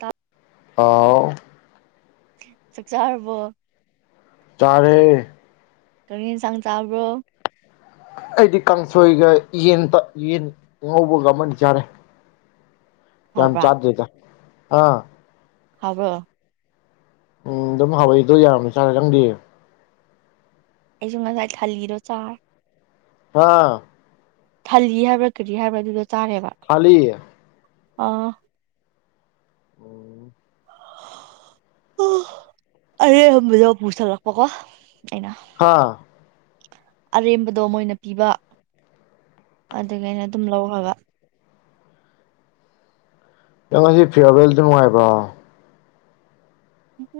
ꯇ ꯑꯥꯎ ꯆꯥꯛꯆꯥꯥꯔꯕꯣ ꯇꯥꯔꯦ ꯀꯔꯤ ꯌꯦꯟꯁꯥꯡ ꯆꯥꯕ꯭ꯔꯣ ꯑꯩꯗꯤ ꯀꯥꯡꯁꯣꯏꯒ ꯌꯦꯟ ꯌꯦꯟ ꯉꯧꯕꯒ ꯑꯃ ꯆꯥꯔꯦ ꯌꯥꯝ ꯍꯥꯎꯕ꯭ꯔꯥ ꯇꯥꯗ꯭ꯔꯦꯗ ꯑꯥ ꯍꯥꯎꯕ꯭ꯔꯣ ꯎꯝ ꯑꯗꯨꯝ ꯍꯥꯎꯏꯗꯣ ꯌꯥꯔꯅꯤ ꯆꯥꯔ ꯅꯩꯗꯦ ꯑꯩꯁꯨ ꯉꯁꯥꯏ ꯊꯜꯂꯤꯔꯣ ꯆꯥꯔ ꯑꯥ ꯐꯜꯂꯤ ꯍꯥꯏꯕ꯭ꯔꯥ ꯀꯔꯤ ꯍꯥꯏꯕ꯭ꯔꯥ ꯑꯗꯨꯗ ꯈꯤ ꯑꯥ ꯎꯝ ꯑꯣ ꯑꯔꯦ ꯍꯗ ꯄꯨꯊꯂꯛꯄ ꯀꯣ ꯑꯩꯅ ꯑꯥ ꯑꯔꯦꯝꯕꯗꯣ ꯃꯣꯏꯅ ꯄꯤꯕ ꯑꯗꯨꯒꯥꯏꯅ ꯑꯗꯨꯝ ꯂꯧꯈꯒ ꯅꯪ ꯉꯁꯤ ꯐꯤꯌꯥꯕꯦꯜꯗ ꯅꯨꯡꯉꯥꯏꯕ꯭ꯔꯣ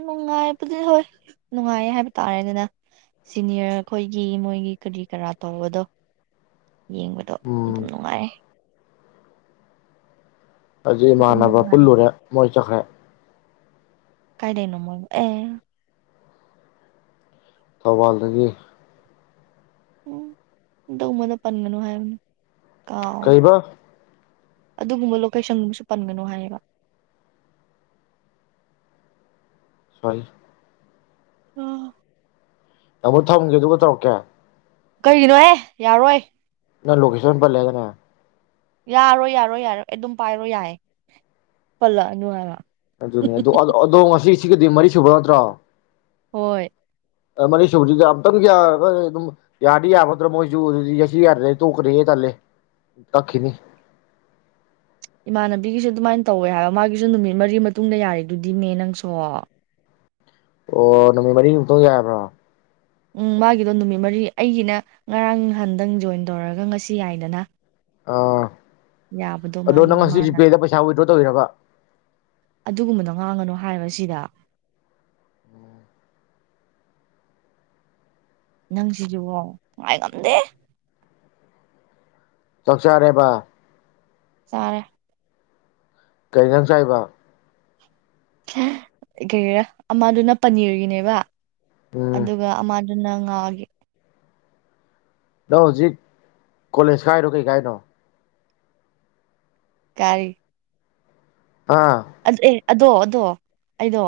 ꯅꯨꯡꯉꯥꯏꯕꯗꯤ ꯍꯣꯏ ꯅꯨꯡꯉꯥꯏꯌꯦ ꯍꯥꯏꯕ ꯇꯥꯔꯦꯗꯅ ꯁꯤꯅꯤꯌꯔ ꯑꯩꯈꯣꯏꯒꯤ ꯃꯣꯏꯒꯤ ꯀꯔꯤ ꯀꯔꯥ ꯇꯧꯕꯗꯣ ꯌꯦꯡꯕꯗꯣ ꯎꯝ ꯑꯗꯨꯝ ꯅꯨꯡꯉꯥꯏ ꯍꯧꯖꯤꯛ ꯑꯗꯨꯝ ꯏꯃꯥꯟꯅꯕ ꯅꯨꯡꯉꯥꯏ ꯄꯨꯜꯂꯨꯔꯦ ꯃꯣꯏ ꯆꯠꯈ꯭ꯔꯦ ꯀꯥꯏꯗꯅꯣꯃꯣꯏ ꯑꯦ ꯊꯧꯕꯥꯜꯗꯒꯤ ꯎꯝ ꯗ ꯎꯃꯗ ꯄꯅꯅ ꯍꯥꯏꯅꯦ ꯀꯩꯕ ꯑꯗꯨꯒꯨꯝꯕ ꯂꯣꯀꯦꯁꯟꯁꯨ ꯄꯟꯒꯅꯨ ꯍꯥꯏꯌꯦꯕ ꯁꯣꯏ ꯇꯥꯃꯣꯛ ꯊꯝꯒꯦ ꯑꯗꯨꯒ ꯇꯧꯔꯛꯀꯦ ꯀꯔꯤꯒꯤꯅꯣꯍ ꯌꯥꯔꯣꯏ ꯅ ꯂꯣꯀꯦꯁꯟ ꯄꯜꯂꯦꯗꯅꯦ ꯌꯥꯔꯣꯏ ꯌꯥꯔꯣꯏ ꯌꯥꯔꯣꯏ ꯑꯗꯨꯝ ꯄꯥꯏꯔꯣ ꯌꯥꯏ ꯄꯜꯂꯛꯑ ꯅꯨꯡꯉꯥꯏꯔ ꯑꯗꯨꯅꯦ ꯑꯗꯨ ꯑꯗꯣ ꯉꯁꯤ ꯁꯤꯒꯗꯤ ꯃꯔꯤ ꯁꯨꯕ ꯅꯠꯇ꯭ꯔꯣ ꯍꯣꯏ ꯃꯅꯤꯁꯨꯕꯖꯤ ꯑꯝꯇꯪ ꯑꯗꯨꯝ ꯌꯥꯗꯤ ꯌꯥꯕꯗ꯭ꯔ ꯃꯁꯗꯤꯁꯤ ꯌꯥꯔ ꯇꯣꯛꯈ꯭ꯔꯦꯦ ꯇꯜꯂꯦ ꯇꯥꯈꯤꯅꯤ ꯏꯃꯥꯟꯅꯕꯤꯒꯤꯁꯨꯦ ꯑꯗꯨꯃꯥꯏꯅ ꯇꯧꯋꯦ ꯍꯥꯏꯕ ꯃꯥꯒꯤꯁꯨ ꯅꯨꯃꯤꯠ ꯃꯔꯤ ꯃꯇꯨꯡꯗ ꯌꯥꯔꯦꯗꯨꯗꯤꯅꯦ ꯅꯪꯁꯨ ꯑꯣ ꯅꯨꯃꯤꯠ ꯃꯔꯤꯃꯛꯇꯪ ꯌꯥꯕ꯭ꯔꯥ ꯎꯝ ꯃꯥꯒꯤꯗꯣ ꯅꯨꯃꯤꯠ ꯃꯔꯤ ꯑꯩꯒꯤꯅ ꯉꯔꯥꯡ ꯅꯍꯥꯟꯗꯪ ꯖꯣꯏꯟ ꯇꯧꯔꯒ ꯉꯁꯤ ꯌꯥꯏꯗꯅ ꯑ ꯌꯥꯕꯗꯣ ꯑꯗꯣ ꯃꯥꯒꯤ ꯅꯪ ꯃꯥꯅ ꯉꯄꯦꯗ ꯄꯩꯁꯥ ꯑꯣꯏꯗ ꯇꯣꯏꯔꯕ ꯑꯗꯨꯒꯨꯝꯕꯗꯣ ꯉꯥꯡꯉꯅꯨ ꯍꯥꯏꯔ ꯁꯤꯗ ꯅꯪ ꯁꯤꯁꯨꯕꯣ ꯅꯨꯡꯉꯥꯏ ꯉꯝꯗꯦ ꯆꯁꯥꯔꯦꯕ ꯇꯔꯦ ꯀꯩ ꯅꯪ ꯆꯥꯏꯕ ꯀꯩꯔꯥ ꯑꯃꯗꯨꯅ ꯄꯅꯤꯔꯒꯤꯅꯦꯕ ꯎꯝ ꯑꯗꯨꯒ ꯑꯃ ꯑꯗꯨ ꯅꯪ ꯉꯥꯍꯟꯒꯤ ꯅꯪ ꯍꯧꯖꯤꯛ ꯀꯣꯂꯦꯖ ꯀꯥꯏꯔꯣ ꯀꯩ ꯀꯥꯏꯅꯣ ꯀꯥꯔꯤ ꯌꯥ ꯑꯗꯣ ꯑꯗꯣ ꯑꯩꯗꯣ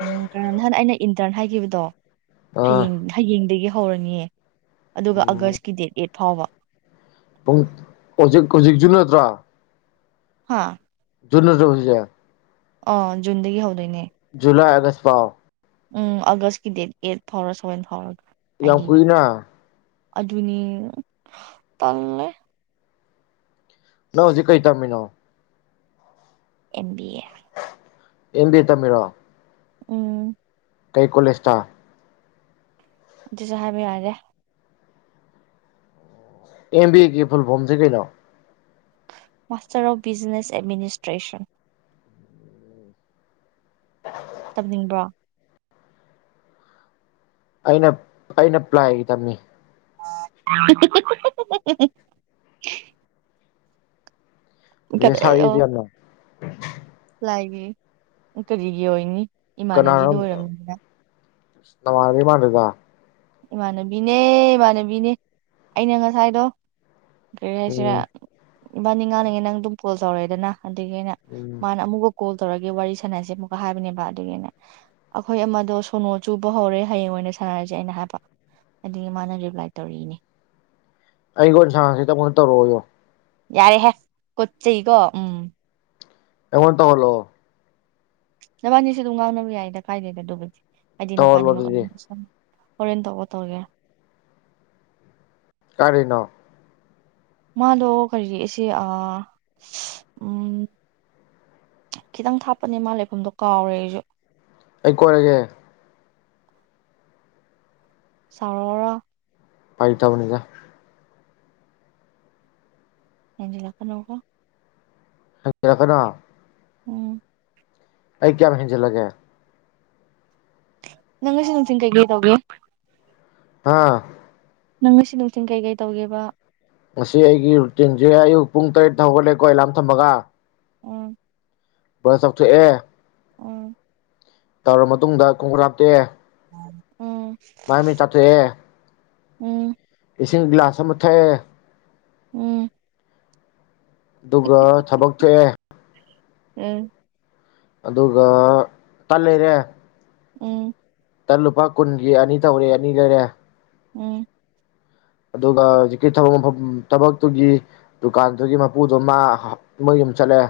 ꯎꯝ ꯀꯩꯍꯥꯏꯅꯤ ꯑꯩꯅ ꯏꯟꯇꯔꯟ ꯍꯥꯏꯈꯤꯕꯗꯣ ꯑꯥ ꯍꯌꯦꯡ ꯍꯌꯦꯡꯗꯒꯤ ꯍꯧꯔꯅꯤꯌꯦ ꯑꯗꯨꯒ ꯎꯝ ꯑꯥꯒꯁꯀꯤ ꯗꯦꯠ ꯑꯦꯠ ꯐꯥꯎꯕ ꯄꯨꯡ ꯍꯧꯖꯤꯛ ꯍꯧꯖꯤꯛ ꯖꯨꯟ ꯅꯠꯇ꯭ꯔꫭ ꯍꯥꯥ ꯖꯨꯜ ꯅꯠꯇ꯭ꯔꫭ ꯍꯧꯖꯤꯛꯁꯦ ꯑꯣ ꯖꯨꯟꯗꯒꯤ ꯍꯧꯗꯣꯏꯅꯦ ꯨꯖꯨꯂꯥꯏ ꯑꯒꯁ ꯄꯥꯎ ꯎꯝ ꯑꯒꯁꯀꯤ ꯗꯦꯠ ꯑꯩꯠ ꯐꯥꯎꯔꯥ ꯁꯚꯦꯟ ꯐꯥꯎꯔꯥ ꯌꯥꯝ ꯀꯨꯏꯅ ꯑꯗꯨꯅꯤ ꯇꯥꯟꯜꯂꯦ ꯅꯪ ꯍꯧꯖꯤꯛ ꯀꯩ ꯇꯝꯃꯤꯅ M B A M B ꯌꯦ ꯇꯝꯄꯤꯔꫭ ꯎꯝ ꯀꯩ ꯀꯣꯂꯦꯏꯁꯇ ꯑꯗꯨꯁꯨ ꯍꯥꯏꯕꯌꯔꯦ ꯑꯦꯝ ꯕꯤ ꯑꯦꯒꯤ ꯐꯨꯜ ꯐꯣꯝꯖꯦ ꯀꯩꯅꯣ ꯃꯥꯥꯁꯇꯔ ꯑꯣꯐ ꯕꯤꯖꯤꯅꯦꯁ ꯑꯦꯗꯃꯤꯅꯤꯁꯇ꯭ꯔꯦꯁꯟ ꯇꯝꯅꯤꯡꯕ꯭ꯔꯣ ꯑꯩꯅ ꯑꯩꯅ ꯄ꯭ꯂꯥꯏꯒꯤ ꯇꯝꯃꯤ [unintelligible] ꯃꯦꯁꯦꯁ ꯑꯣ ꯊꯔꯛꯏꯗꫭ ꯌꯥꯝꯅꯥ ꯂꯥꯏꯒꯤ ꯀꯔꯤꯒꯤ ꯑꯣꯏꯅꯤ ꯏꯃꯥꯟꯅꯒꯤꯗꫭ ꯑꯣꯏꯔꯝꯅꯤꯅꯤꯅ ꯅꯥꯃꯥꯟꯅꯕꯤ ꯃꯟꯗꯦꯗ ꯏꯃꯥꯟꯅꯕꯤꯅꯦ ꯏꯃꯥꯟꯅꯕꯤꯅꯦ ꯑꯩꯅ ꯉꯁꯥꯏꯗꯣ ꯀꯔꯤ ꯌꯥꯏꯁꯤꯔ ꯎꯝ ꯏꯕꯥꯅꯤ ꯉꯥꯡꯅꯤꯡꯉꯦ ꯅꯪ ꯑꯗꯨꯝ ꯀꯣꯜ ꯇꯧꯔꯛꯑꯦꯗꯅ ꯑꯗꯒꯤ ꯑꯩꯅ ꯎꯝ ꯃꯥꯅ ꯑꯃꯨꯛꯒ ꯀꯣꯜ ꯇꯧꯔꯛꯀꯦ ꯋꯥꯔꯤ ꯁꯥꯟꯅꯁꯦ ꯑꯃꯨꯛꯀ ꯍꯥꯏꯕꯅꯦꯕ ꯑꯗꯨꯒꯤ ꯑꯩꯅ ꯑꯩꯈꯣꯏ ꯑꯃꯗꯣ ꯁꯣꯅꯣ ꯆꯨꯕ ꯍꯧꯔꯦ ꯍꯌꯦꯡ ꯑꯣꯏꯅ ꯁꯥꯟꯅꯔꯁꯦ ꯑꯩꯅ ꯍꯥꯏꯕ ꯑꯗꯨꯗꯒꯤ ꯃꯥꯅ ꯔꯤꯄ꯭ꯂꯥꯏ ꯇꯧꯔꯛꯏꯅꯦ ꯑꯩꯒ ꯑꯣꯏꯅ ꯁꯥꯡꯅꯖꯦ [unintelligible] ꯇꯧꯔꯛꯑꯣ ꯌꯣ ꯌꯥꯔꯦꯍꯦ ꯀꯣꯠ ꯆꯩꯩꯀꯣ ꯎꯝ ꯑꯩꯃꯣꯟ ꯇ ꯍꯜꯂꯣ ꯕꯥꯅꯤꯁ ꯑꯗꯨꯝ ꯉꯥꯎꯅꯕ ꯌꯥꯏꯗ ꯀꯥꯏꯗꯦꯗ ꯑꯗꯨꯕꯨꯗꯤ ꯑ ꯇꯧꯍꯜꯂꯣ ꯅꯄꯥꯅꯤꯃꯛ ꯑꯗꯨꯗꯤ ꯍꯣꯔꯦꯟ ꯇ ꯀ ꯇꯔꯒ ꯀꯥꯔꯤꯅ ꯃꯥꯗꯣ ꯀꯔꯤꯔꯤꯁꯤꯦ ꯎ ꯈꯤꯇꯪ ꯊꯥꯞꯄꯅꯦ ꯃꯥ ꯂꯩꯐꯝꯗꯣ ꯀꯥꯎꯔꯦ ꯑꯩꯁꯨ ꯑꯩ ꯀꯣꯏꯔꯒꯦ ꯆꯥꯎꯥꯎꯔ ꯄꯥꯏ ꯇꯕꯅꯤꯒ ꯑꯦꯖ ꯂꯄꯥ ꯅꯣꯀꯣ ꯔ ꯀꯅꯥ ꯎꯝ ꯑꯩ ꯀꯌꯥ ꯃꯖꯂꯒꯦ ꯅꯪꯁꯤ ꯅꯁꯤꯤꯡ ꯀꯥꯏꯒꯤꯦ ꯇꯧꯦ ꯑꯥ ꯅꯪ ꯉꯁꯤ ꯅꯨꯡꯊꯤꯟ ꯀꯩꯀꯩ ꯇꯧꯒꯦꯕ ꯉꯁꯤ ꯑꯩꯒꯤ ꯔꯨꯇꯤꯟꯁꯦ ꯑꯌꯨꯛ ꯄꯨꯡ ꯇꯔꯦꯠꯇ ꯍꯧꯒꯠꯂꯦꯀꯣ ꯑꯦꯂꯥꯝ ꯊꯝꯃꯒ ꯎ ꯊ ꯑꯦ ꯑꯣ ꯇꯧꯔ ꯃꯇꯨꯡꯗ ꯈꯣꯡꯀ ꯍꯥꯞꯇꯦ ꯃꯥꯏꯃꯤ ꯆꯠꯇꯑꯦ ꯎꯝ ꯏꯁꯤꯡ ꯒꯤ꯭ꯂꯥꯁ ꯑꯃ ꯊꯑ ꯎꯝ ꯑꯗꯨꯒ ꯊꯕꯛ ꯊꯣꯛꯑꯦ ꯎꯝ ꯑꯗꯨꯒ ꯇꯥꯟ ꯂꯩꯔꯦ ꯎꯝ ꯇ ꯂꯨꯄꯥ ꯀꯨꯟꯒꯤ ꯑꯅꯤ ꯇꯧꯔꯦ ꯑꯅꯤ ꯂꯩꯔꯦ ꯎꯝ ꯑꯗꯨꯒ ꯍꯧꯖꯤꯛꯀꯤ ꯊꯕꯛ ꯃꯐꯝ ꯊꯕꯛꯇꯨꯒꯤ ꯗꯨꯀꯥꯟꯗꯨꯒꯤ ꯃꯄꯨꯗꯣ ꯃꯥ ꯃꯣꯏ ꯌꯨꯝ ꯆꯠꯂꯦ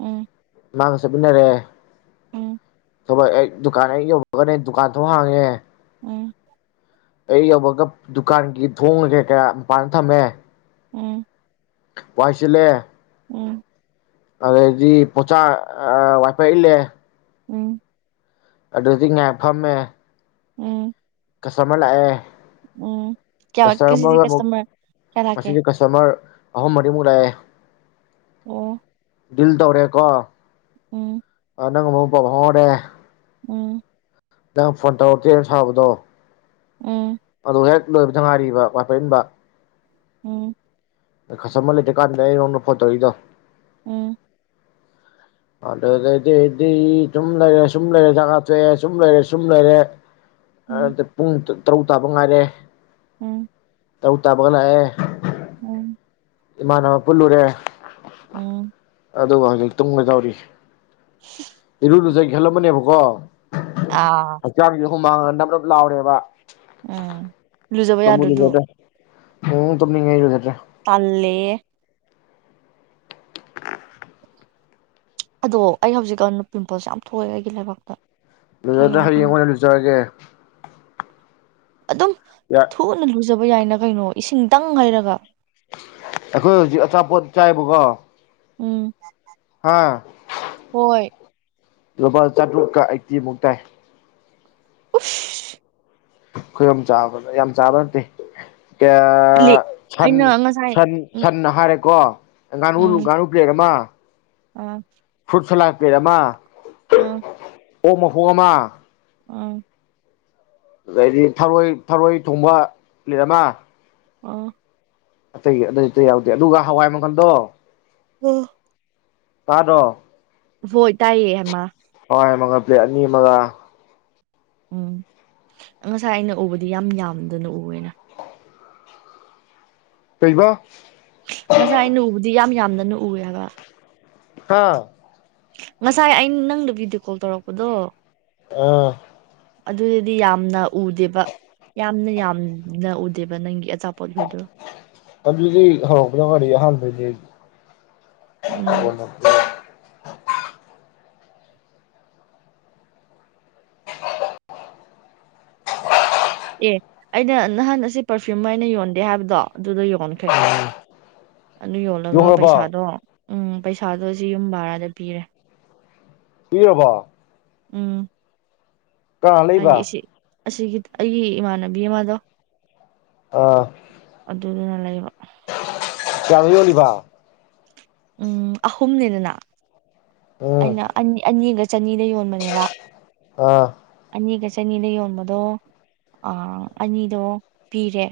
ꯎꯝ ꯃꯥꯥꯡꯒ ꯆꯠꯃꯤꯟꯅꯔꯦ ꯎꯝ ꯊꯕꯛꯣꯏ ꯑꯩ ꯗꯨꯀꯥꯟ ꯑꯩ ꯌꯧꯕꯔꯒꯅꯦ ꯗꯨꯀꯥꯟ ꯊꯣꯛ ꯍꯥꯡꯉꯦ ꯎꯝ ꯑꯩ ꯌꯧꯕꯒ ꯗꯨꯀꯥꯟꯒꯤ ꯊꯣꯡꯅꯒꯦ ꯀꯌꯥ ꯃꯄꯥꯟꯅ ꯊꯝꯃꯦ ꯎꯝ ꯄꯥꯏꯁꯤꯦ ꯎꯝ ꯑꯗꯗꯤ ꯄꯣꯆꯥ ꯋꯥꯏꯄ ꯏꯂꯦ ꯎꯝ ꯑꯗꯨꯗꯤ ꯉꯥꯏ ꯐꯝꯃꯦ ꯎꯝ ꯀꯁꯃ ꯂꯥꯛꯑꯦ ꯎꯝ ꯀꯌꯥ ꯀꯁꯤ ꯀꯁꯇꯃꯔ ꯀꯌꯥ ꯊꯥꯀꯦ ꯑꯍꯣ ꯃꯔꯤꯃꯨꯂꯦ ꯑꯣ ꯗꯤꯜ ꯇꯧꯔꯦꯀꯣ ꯎꯝ ꯟꯅ ꯃ ꯄ ꯐꯔꯦ ꯎꯝ ꯅꯪ ꯐꯣꯟꯇꯧꯔꯛꯇꯦꯅ ꯁꯥꯎꯕꯗꯣ ꯎꯝ ꯑꯗꯨ ꯍꯦꯛ ꯂꯣꯏꯕꯗ ꯉꯥꯏꯔꯤꯕ ꯄ [unintelligible] ꯏꯟꯕ ꯎꯝ ꯀꯁꯇꯃꯔ ꯂꯩꯇ꯭ꯔꯤ ꯀꯥꯟꯗꯅꯤ ꯑꯩꯉꯣꯟꯗ ꯐꯣꯟ ꯇꯧꯔꯛꯢꯗꯨ ꯎꯝ ꯑꯗꯨꯗꯩꯗꯤꯗꯤ ꯁꯨꯝ ꯂꯩꯔꯦ ꯁꯨꯝ ꯂꯩꯔꯦ ꯍꯤꯗꯥꯛ ꯀꯥꯞꯊꯣꯛꯑꯦ ꯁꯨꯝ ꯂꯩꯔꯦ ꯁꯨꯝ ꯂꯩꯔꯦ ꯑꯗꯨꯗ ꯄꯨꯨꯡ ꯇ ꯇꯔꯨꯛ ꯇꯥꯕ ꯉꯥꯏꯔꯦ ꯎꯝ ꯇꯥꯔꯨꯛ ꯇꯥꯕꯒ ꯂꯛꯑꯦ ꯎꯝ ꯏꯃꯥꯟꯅꯕ ꯄꯨꯜꯂꯨꯔꯦ ꯎꯝ ꯑꯗꯨꯒ ꯍꯧꯖꯤꯛ ꯇꯨꯝꯒꯦ ꯇꯧꯔꯤ ꯏꯔꯨ ꯂꯨꯖ ꯍꯦꯜꯂꯝꯃꯅꯦꯕꯀꯣ ꯑꯥ ꯍꯨꯃꯥꯡ ꯅꯞ ꯅꯞ ꯂꯥꯎꯔꯦꯕ ꯎꯝ ꯂꯨꯖꯕ ꯇꯨꯝꯕꯨ ꯌꯥꯗ꯭ꯔꯗꯨ ꯂꯨꯖꯗ꯭ꯔꯦ ꯎꯝ ꯇꯨꯝꯅꯤꯡꯉꯦ ꯂꯨꯖꯗ꯭ꯔꯦ ꯇꯜꯂꯤꯌꯦ ꯑꯗꯣ ꯑꯩ ꯍꯧꯖꯤꯛꯀꯥꯟ ꯄꯤꯝꯄꯜꯁ ꯌꯥꯝ ꯊꯣꯛꯑꯦ ꯑꯩꯒꯤ ꯂꯩꯕꯥꯛꯇ ꯂꯨꯖꯗ꯭ꯔꯥ ꯀꯩꯒꯤꯔꯥ ꯍꯌꯦꯡ ꯈꯪꯗꯦ ꯑꯣꯏꯅ ꯂꯨꯖꯔꯑꯒꯦ ꯑꯗꯨꯝ ꯊꯨꯅ ꯂꯨ ꯂꯨꯖꯕ ꯌꯥꯏꯅ ꯀꯩꯅꯣ ꯏꯁꯤꯡꯇꯪ ꯍꯩꯔꯒ ꯑꯩꯈꯣꯏ ꯍꯧꯖꯤꯛ ꯑꯆꯥꯄꯣꯠ ꯆꯥꯏꯕꯀꯣ ꯎꯝ ꯍꯥꯥ ꯍꯣꯏ ꯂꯨꯄꯥ ꯆꯥꯇ꯭ꯔꯨꯛꯀ ꯑꯥꯢꯠꯇꯤꯃꯨꯛ ꯇꯥꯏ ꯎꯨꯁ ꯑꯩꯈꯣꯏ ꯑꯍꯨꯝ ꯆꯥꯕ ꯌꯥꯝ ꯆꯥꯕ ꯅꯠꯇꯦ ꯀꯥꯌꯥ ꯂꯤ ꯁꯟ ꯑꯩꯅ ꯉꯁꯥꯏ ꯁꯟ ꯎꯝ ꯁꯟ ꯍꯥꯏꯔꯦꯀꯣ ꯉꯥꯅꯨ ꯎꯝ ꯉꯥꯅꯨ ꯄꯂꯦꯠ ꯑꯃ ꯑꯥ ꯁꯂꯥꯛ ꯄꯂꯦꯠ ꯑꯃ ꯎꯝ ꯑꯣꯛ ꯃꯈꯣꯡ ꯑꯃ ꯑ ꯑꯗꯩꯗꯤ ꯊꯔꯣꯏ ꯊꯔꯣꯏ ꯊꯣꯡꯕ ꯂꯩꯔꯃ ꯑꯣ ꯑꯇꯩ ꯑꯇꯩ ꯑꯇꯩ ꯌꯥꯎꯗꯦ ꯑꯗꯨꯒ ꯍꯋꯥꯏ ꯃꯒꯜꯗꯣ ꯍ ꯇꯥꯗꯣ ꯍ ꯇꯏꯌꯦꯃ ꯥꯏ ꯑꯃꯒ ꯄ꯭ꯂꯦꯠ ꯑꯅꯤ ꯑꯃꯒ ꯎꯝ ꯉꯁꯥꯏ ꯑꯩꯅ ꯎꯕꯗꯤ ꯌꯥꯝ ꯌꯥꯝꯗꯅ ꯎꯋꯦꯅ ꯀꯩꯕ ꯃꯁꯥꯅꯅꯨꯡꯕꯗꯤ ꯌꯥꯝ ꯃ ꯌꯥ ꯃꯗꯅ ꯎꯌꯥꯒ ꯍꯥꯥ ꯉꯁꯥꯏ ꯑꯩꯅ ꯅꯪꯗ ꯚꯕꯤꯗꯤꯑꯣ ꯀꯣꯜ ꯇꯧꯔꯛꯄꯗꯣ ꯑꯥ ꯑꯗꯨꯗꯤ ꯌꯥꯝꯅ ꯎꯗꯦꯕ ꯌꯥꯝꯅ ꯌꯥꯝꯅ ꯎꯗꯦꯕ ꯅꯪꯒꯤ ꯑꯆꯥꯄꯣꯠꯈꯣꯏꯗꯣ ꯄꯕꯤ ꯍꯧꯒꯗ ꯍꯜ ꯍꯅ ꯎꯝ ꯑꯦ ꯑꯩꯅ ꯅꯍꯥꯟ ꯑꯁꯤ ꯄꯔꯐ꯭ꯌꯨꯝ ꯍꯥꯏꯅ ꯌꯣꯟꯗꯦ ꯍꯥꯏꯕꯗꯣ ꯑꯗꯨꯗ ꯌꯣꯟꯈ꯭ꯔꯦ ꯑꯗꯨ ꯌꯣꯜꯂꯒ ꯌꯣꯡꯉꯕꯣ ꯄꯩꯁꯥꯗꯣ ꯎꯝ ꯄꯩꯁꯥ ꯊꯥꯗꯣꯁꯤ ꯌꯨꯝ ꯕꯥꯔꯥꯗ ꯄꯤꯔꯦ ꯇꯏꯔꯕꯔꯕ ꯎꯝ ꯀ ꯍꯥꯏꯗꯤ ꯂꯩꯕ ꯑꯁꯤ ꯑꯁꯤꯒꯤ ꯑꯩꯒꯤ ꯏꯃꯥꯟꯅꯕꯤ ꯑꯃꯗꯣ ꯑꯥ ꯑꯗꯨ ꯑꯗꯨ ꯂꯩꯔꯣ ꯀ ꯑꯣꯏꯂꯤꯚ ꯎꯝ ꯑꯍꯨꯝꯅꯤꯗꯅ ꯎꯝ ꯑꯩꯅ ꯑ ꯑꯅꯤꯒꯁ ꯆꯅꯤꯗ ꯌꯣꯟꯕꯅꯦꯕ ꯑ ꯑꯅꯤꯒ ꯆꯅꯤꯗ ꯌꯣꯟꯕꯗꯣ ꯑꯅꯤꯗꯣ ꯄꯤꯔꯦ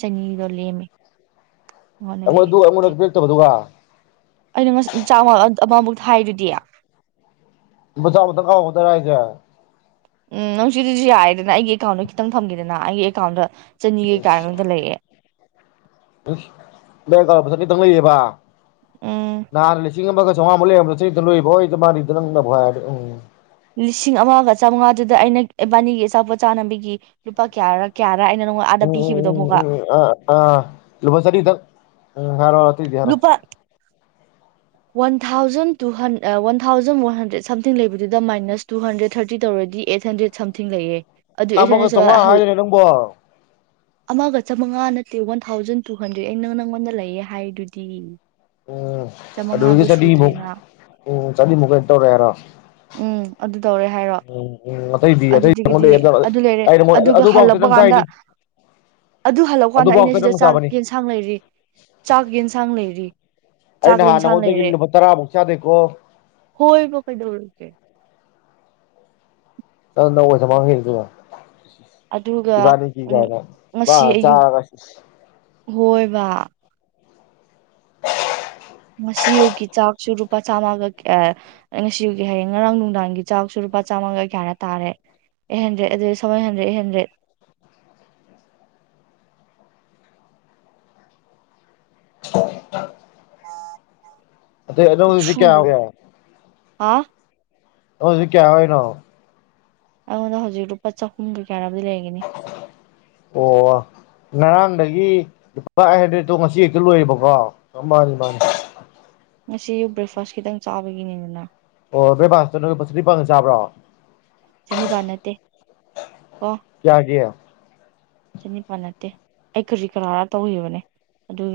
ꯆꯅꯤꯗꯣ ꯂꯦꯝꯃꯦ ꯑꯩꯉꯣꯟꯗ ꯑꯩꯉ ꯂꯩꯑꯦ ꯑꯗꯨ ꯑꯗꯨꯕꯨꯗꯤ ꯑꯩꯉꯗ ꯄꯤꯔꯛꯇꯕꯗꯨ ꯑꯩꯅ ꯉ ꯆꯉ ꯑꯃꯃꯨꯛꯇ ꯍꯥꯏꯔꯨꯗꯤ ꯁꯥꯗ ꯀꯥꯎꯗꯔ ꯍꯥꯏꯁꯦ ꯎꯝ ꯅꯨꯡꯁꯤꯗꯨꯁꯨ ꯌꯥꯏꯑꯦꯗꯅ ꯑꯩꯒꯤ ꯑꯦꯀꯥꯎꯟꯗ ꯈꯤꯇꯪ ꯊꯝꯈꯤꯗꯅ ꯑꯩꯒꯤ ꯑꯦꯀꯥꯎꯟꯗ ꯆꯅꯤ ꯀꯩꯀꯥ ꯉꯥꯛꯇ ꯂꯩꯑꯦ [unintelligible] ꯑꯅꯤꯇꯪ ꯂꯩꯌꯦꯕ ꯎꯝ ꯅꯥꯍꯜ ꯂꯤꯁꯤꯡ ꯑꯃꯒ ꯆꯥꯑꯣꯉꯃꯨꯛ ꯂꯩꯔꯝꯕꯗꯨ ꯆꯦꯛ ꯆꯥꯂꯨꯏ ꯅꯣꯏꯗꯥ ꯃꯥꯅꯤꯗ ꯅꯡꯅ ꯑꯃꯨꯛ ꯍꯥꯏꯔꯗꯤ ꯎꯝ ꯂꯤꯁꯤꯡ ꯑꯃꯒ ꯆꯥꯃꯉꯥꯗꯨꯗ ꯑꯩꯅ ꯏꯕꯥꯅꯤꯒꯤ ꯑꯆꯥꯄꯣꯠ ꯆꯥꯟꯅꯕꯤꯒꯤ ꯂꯨꯄꯥ ꯀꯌꯥꯔ ꯀꯌꯥ ꯎꯝ ꯎꯝ ꯎꯝ ꯎꯝ ꯑ ꯑ ꯂꯨꯄ ꯁꯅꯤꯗ ꯎꯝ ꯍꯥꯏꯔꯣ ꯑꯇꯩꯗꯤ ꯍꯥꯏꯔꯣ ꯅꯨꯨꯄꯥ one thousand two one thousand one hundred something ꯂꯩꯕꯗꯨꯗ ꯃꯥꯏꯅꯁ ꯇꯨ ꯍꯟꯗ꯭ꯔꯦꯗ ꯊꯥꯔꯇꯤ ꯇꯧꯔꯗꯤ ꯑꯩꯠ ꯍꯟꯗ꯭ꯔꯦꯗ ꯁꯝꯊꯤꯡ ꯂꯩꯌꯦ ꯑꯗꯨ ꯑꯩꯠ ꯑꯃꯒ ꯆꯉ ꯍꯟꯗ꯭ꯔꯦꯗ ꯍꯥꯏꯔ ꯅꯡꯕꯣ ꯑꯃꯒ ꯆꯃꯉꯥ ꯅꯠꯇꯦ ꯋꯥꯟ ꯊꯥꯎꯖꯟ ꯇꯨ ꯍꯟꯗ꯭ꯔꯦꯗ ꯑꯩ ꯅꯪ ꯅꯪꯉꯣꯟꯗ ꯂꯩꯌꯦ ꯍꯥꯏꯔꯤꯗꯨꯗꯤ ꯎꯝ ꯎꯝ ꯑꯗꯨꯗꯩ ꯆꯥꯅꯤꯃꯨꯛ ꯆꯥꯅꯤꯃꯨꯛ ꯀꯩꯅꯣ ꯇꯧꯔꯦ ꯍꯥꯏꯔꯣ ꯇꯔꯦ ꯍꯥꯏꯔꯣ ꯎꯝ ꯎꯝ ꯑꯇꯩꯗꯤ ꯑꯇꯩ ꯅꯉꯣꯟꯗꯩ ꯑꯝꯇ ꯑꯗꯨ ꯂꯩꯔꯦ ꯑꯩ ꯅꯉꯣꯟꯗ ꯑꯗꯨꯒ ꯑꯗꯨꯐꯥꯎꯇ ꯍꯂꯛꯄ ꯅꯪ ꯀꯥꯟꯗ ꯆꯥꯏꯅꯤ ꯑꯗꯨ ꯍꯜꯂꯛꯄ ꯀꯥꯟꯗ ꯑꯩꯅ ꯑꯗꯨꯐꯥꯎꯇ ꯁꯤꯗ ꯅꯪ ꯆꯥꯛ ꯆꯥꯕꯅꯤ ꯌꯦꯟꯁꯥꯡ ꯂꯩꯔꯤ ꯆꯥꯛ ꯌꯦꯟ ꯂꯩꯔꯤ ꯑꯩ ꯆꯥꯛ ꯅꯍꯥꯟ ꯏꯦꯟꯁꯥꯡ ꯅꯉꯣꯟꯗꯒꯤ ꯂꯩꯔꯦ ꯂꯨꯄꯥ ꯇꯔꯥꯃꯨꯛ ꯆꯥꯗꯦꯀꯣ ꯍꯣꯏꯕ ꯀꯩꯗꯧꯔꯒꯦ ꯅꯡ ꯅꯧ ꯃꯥꯇꯝ ꯃꯪꯍꯂꯤꯁꯤ ꯀꯩꯅꯣ ꯑꯗꯨꯒ ꯏꯕꯥꯅꯤ ꯀꯤ ꯎꯝ [unintelligible] ꯕ ꯆꯥꯔ꯭ꯒ ꯍꯣꯏꯕꯥ ꯉꯁꯤ ꯑꯌꯨꯀꯤ ꯆꯥꯛꯁꯨ ꯂꯨꯄꯥ ꯆꯥꯝꯃꯥꯒ ꯉꯁꯤꯌꯨꯀꯤ ꯍꯌꯦꯡ ꯉꯔꯥꯡ ꯅꯨꯡꯗꯥꯡꯒꯤ ꯆꯥꯛꯁꯨ ꯂꯨꯄꯥ ꯆꯥꯝꯃꯥꯒ ꯀꯌꯥ ꯍꯥꯏꯅ ꯇꯥꯔꯦ ꯑꯩꯠ ꯍꯟꯗ꯭ꯔꯦꯠ ꯑꯗꯨ ꯁꯥꯕꯦꯟ ꯍꯟꯗ꯭ꯔꯦꯠ ꯑꯇ ꯍꯦꯟꯗ꯭ꯔꯦꯠ [unintelligible] ꯑꯇꯩ ꯑꯗꯣ ꯍꯧꯖꯤꯛ ꯀꯌꯥ ꯀꯌꯥ ꯑꯥ ꯍꯧꯖꯤꯛ ꯀꯌꯥ ꯍꯥꯏꯌꯅꯣ ꯑꯩꯉꯣꯟꯗ ꯍꯧꯖꯤꯛ ꯔꯨꯄꯥ ꯆ ꯍꯨꯝ ꯑꯣ ꯉꯥꯔꯥꯪꯗꯒꯤ ꯂꯨꯄꯥ ꯑꯩ ꯍꯟꯗ꯭ꯔꯦꯠꯇꯣ ꯉꯁꯤ ꯍꯦꯛꯇ ꯂꯣꯏꯦꯕꯀꯣ ꯃꯥꯅꯤ ꯃꯥꯅꯤ ꯉꯁꯤ ꯕ꯭ꯔꯦꯛꯐꯥꯁ ꯈꯤꯇꯪ ꯆꯥꯕꯒꯤꯅꯤꯗꯅ ꯑꯣ ꯕꯔ꯭ꯦꯛ ꯐꯥꯁꯇꯨ ꯅꯡ ꯂꯨꯄ ꯆꯅꯤꯄꯟꯒꯤ ꯆꯥꯕ꯭ꯔꯣ ꯆꯅꯤꯄꯥꯥꯟ ꯅꯠꯇꯦ ꯀꯌꯥꯒꯤ ꯆꯅꯤꯄꯥꯥꯟ ꯅꯠꯇꯦ ꯑꯩ ꯀꯔꯤ ꯀꯔꯥꯔ ꯇꯧꯈꯤꯕꯅꯤ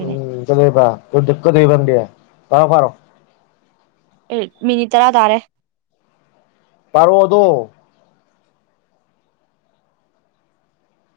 ꯎꯝ ꯀꯂꯩꯕ ꯀꯩꯗꯧꯔꯤꯕ ꯅꯥꯪꯗꯤ ꯇꯔꯣ ꯐꯔꯣ ꯑꯦ ꯃꯤꯅꯤꯠ ꯇꯔꯥ ꯇꯥꯔꯦ ꯄꯥꯔꯣ ꯑꯥꯗꯣ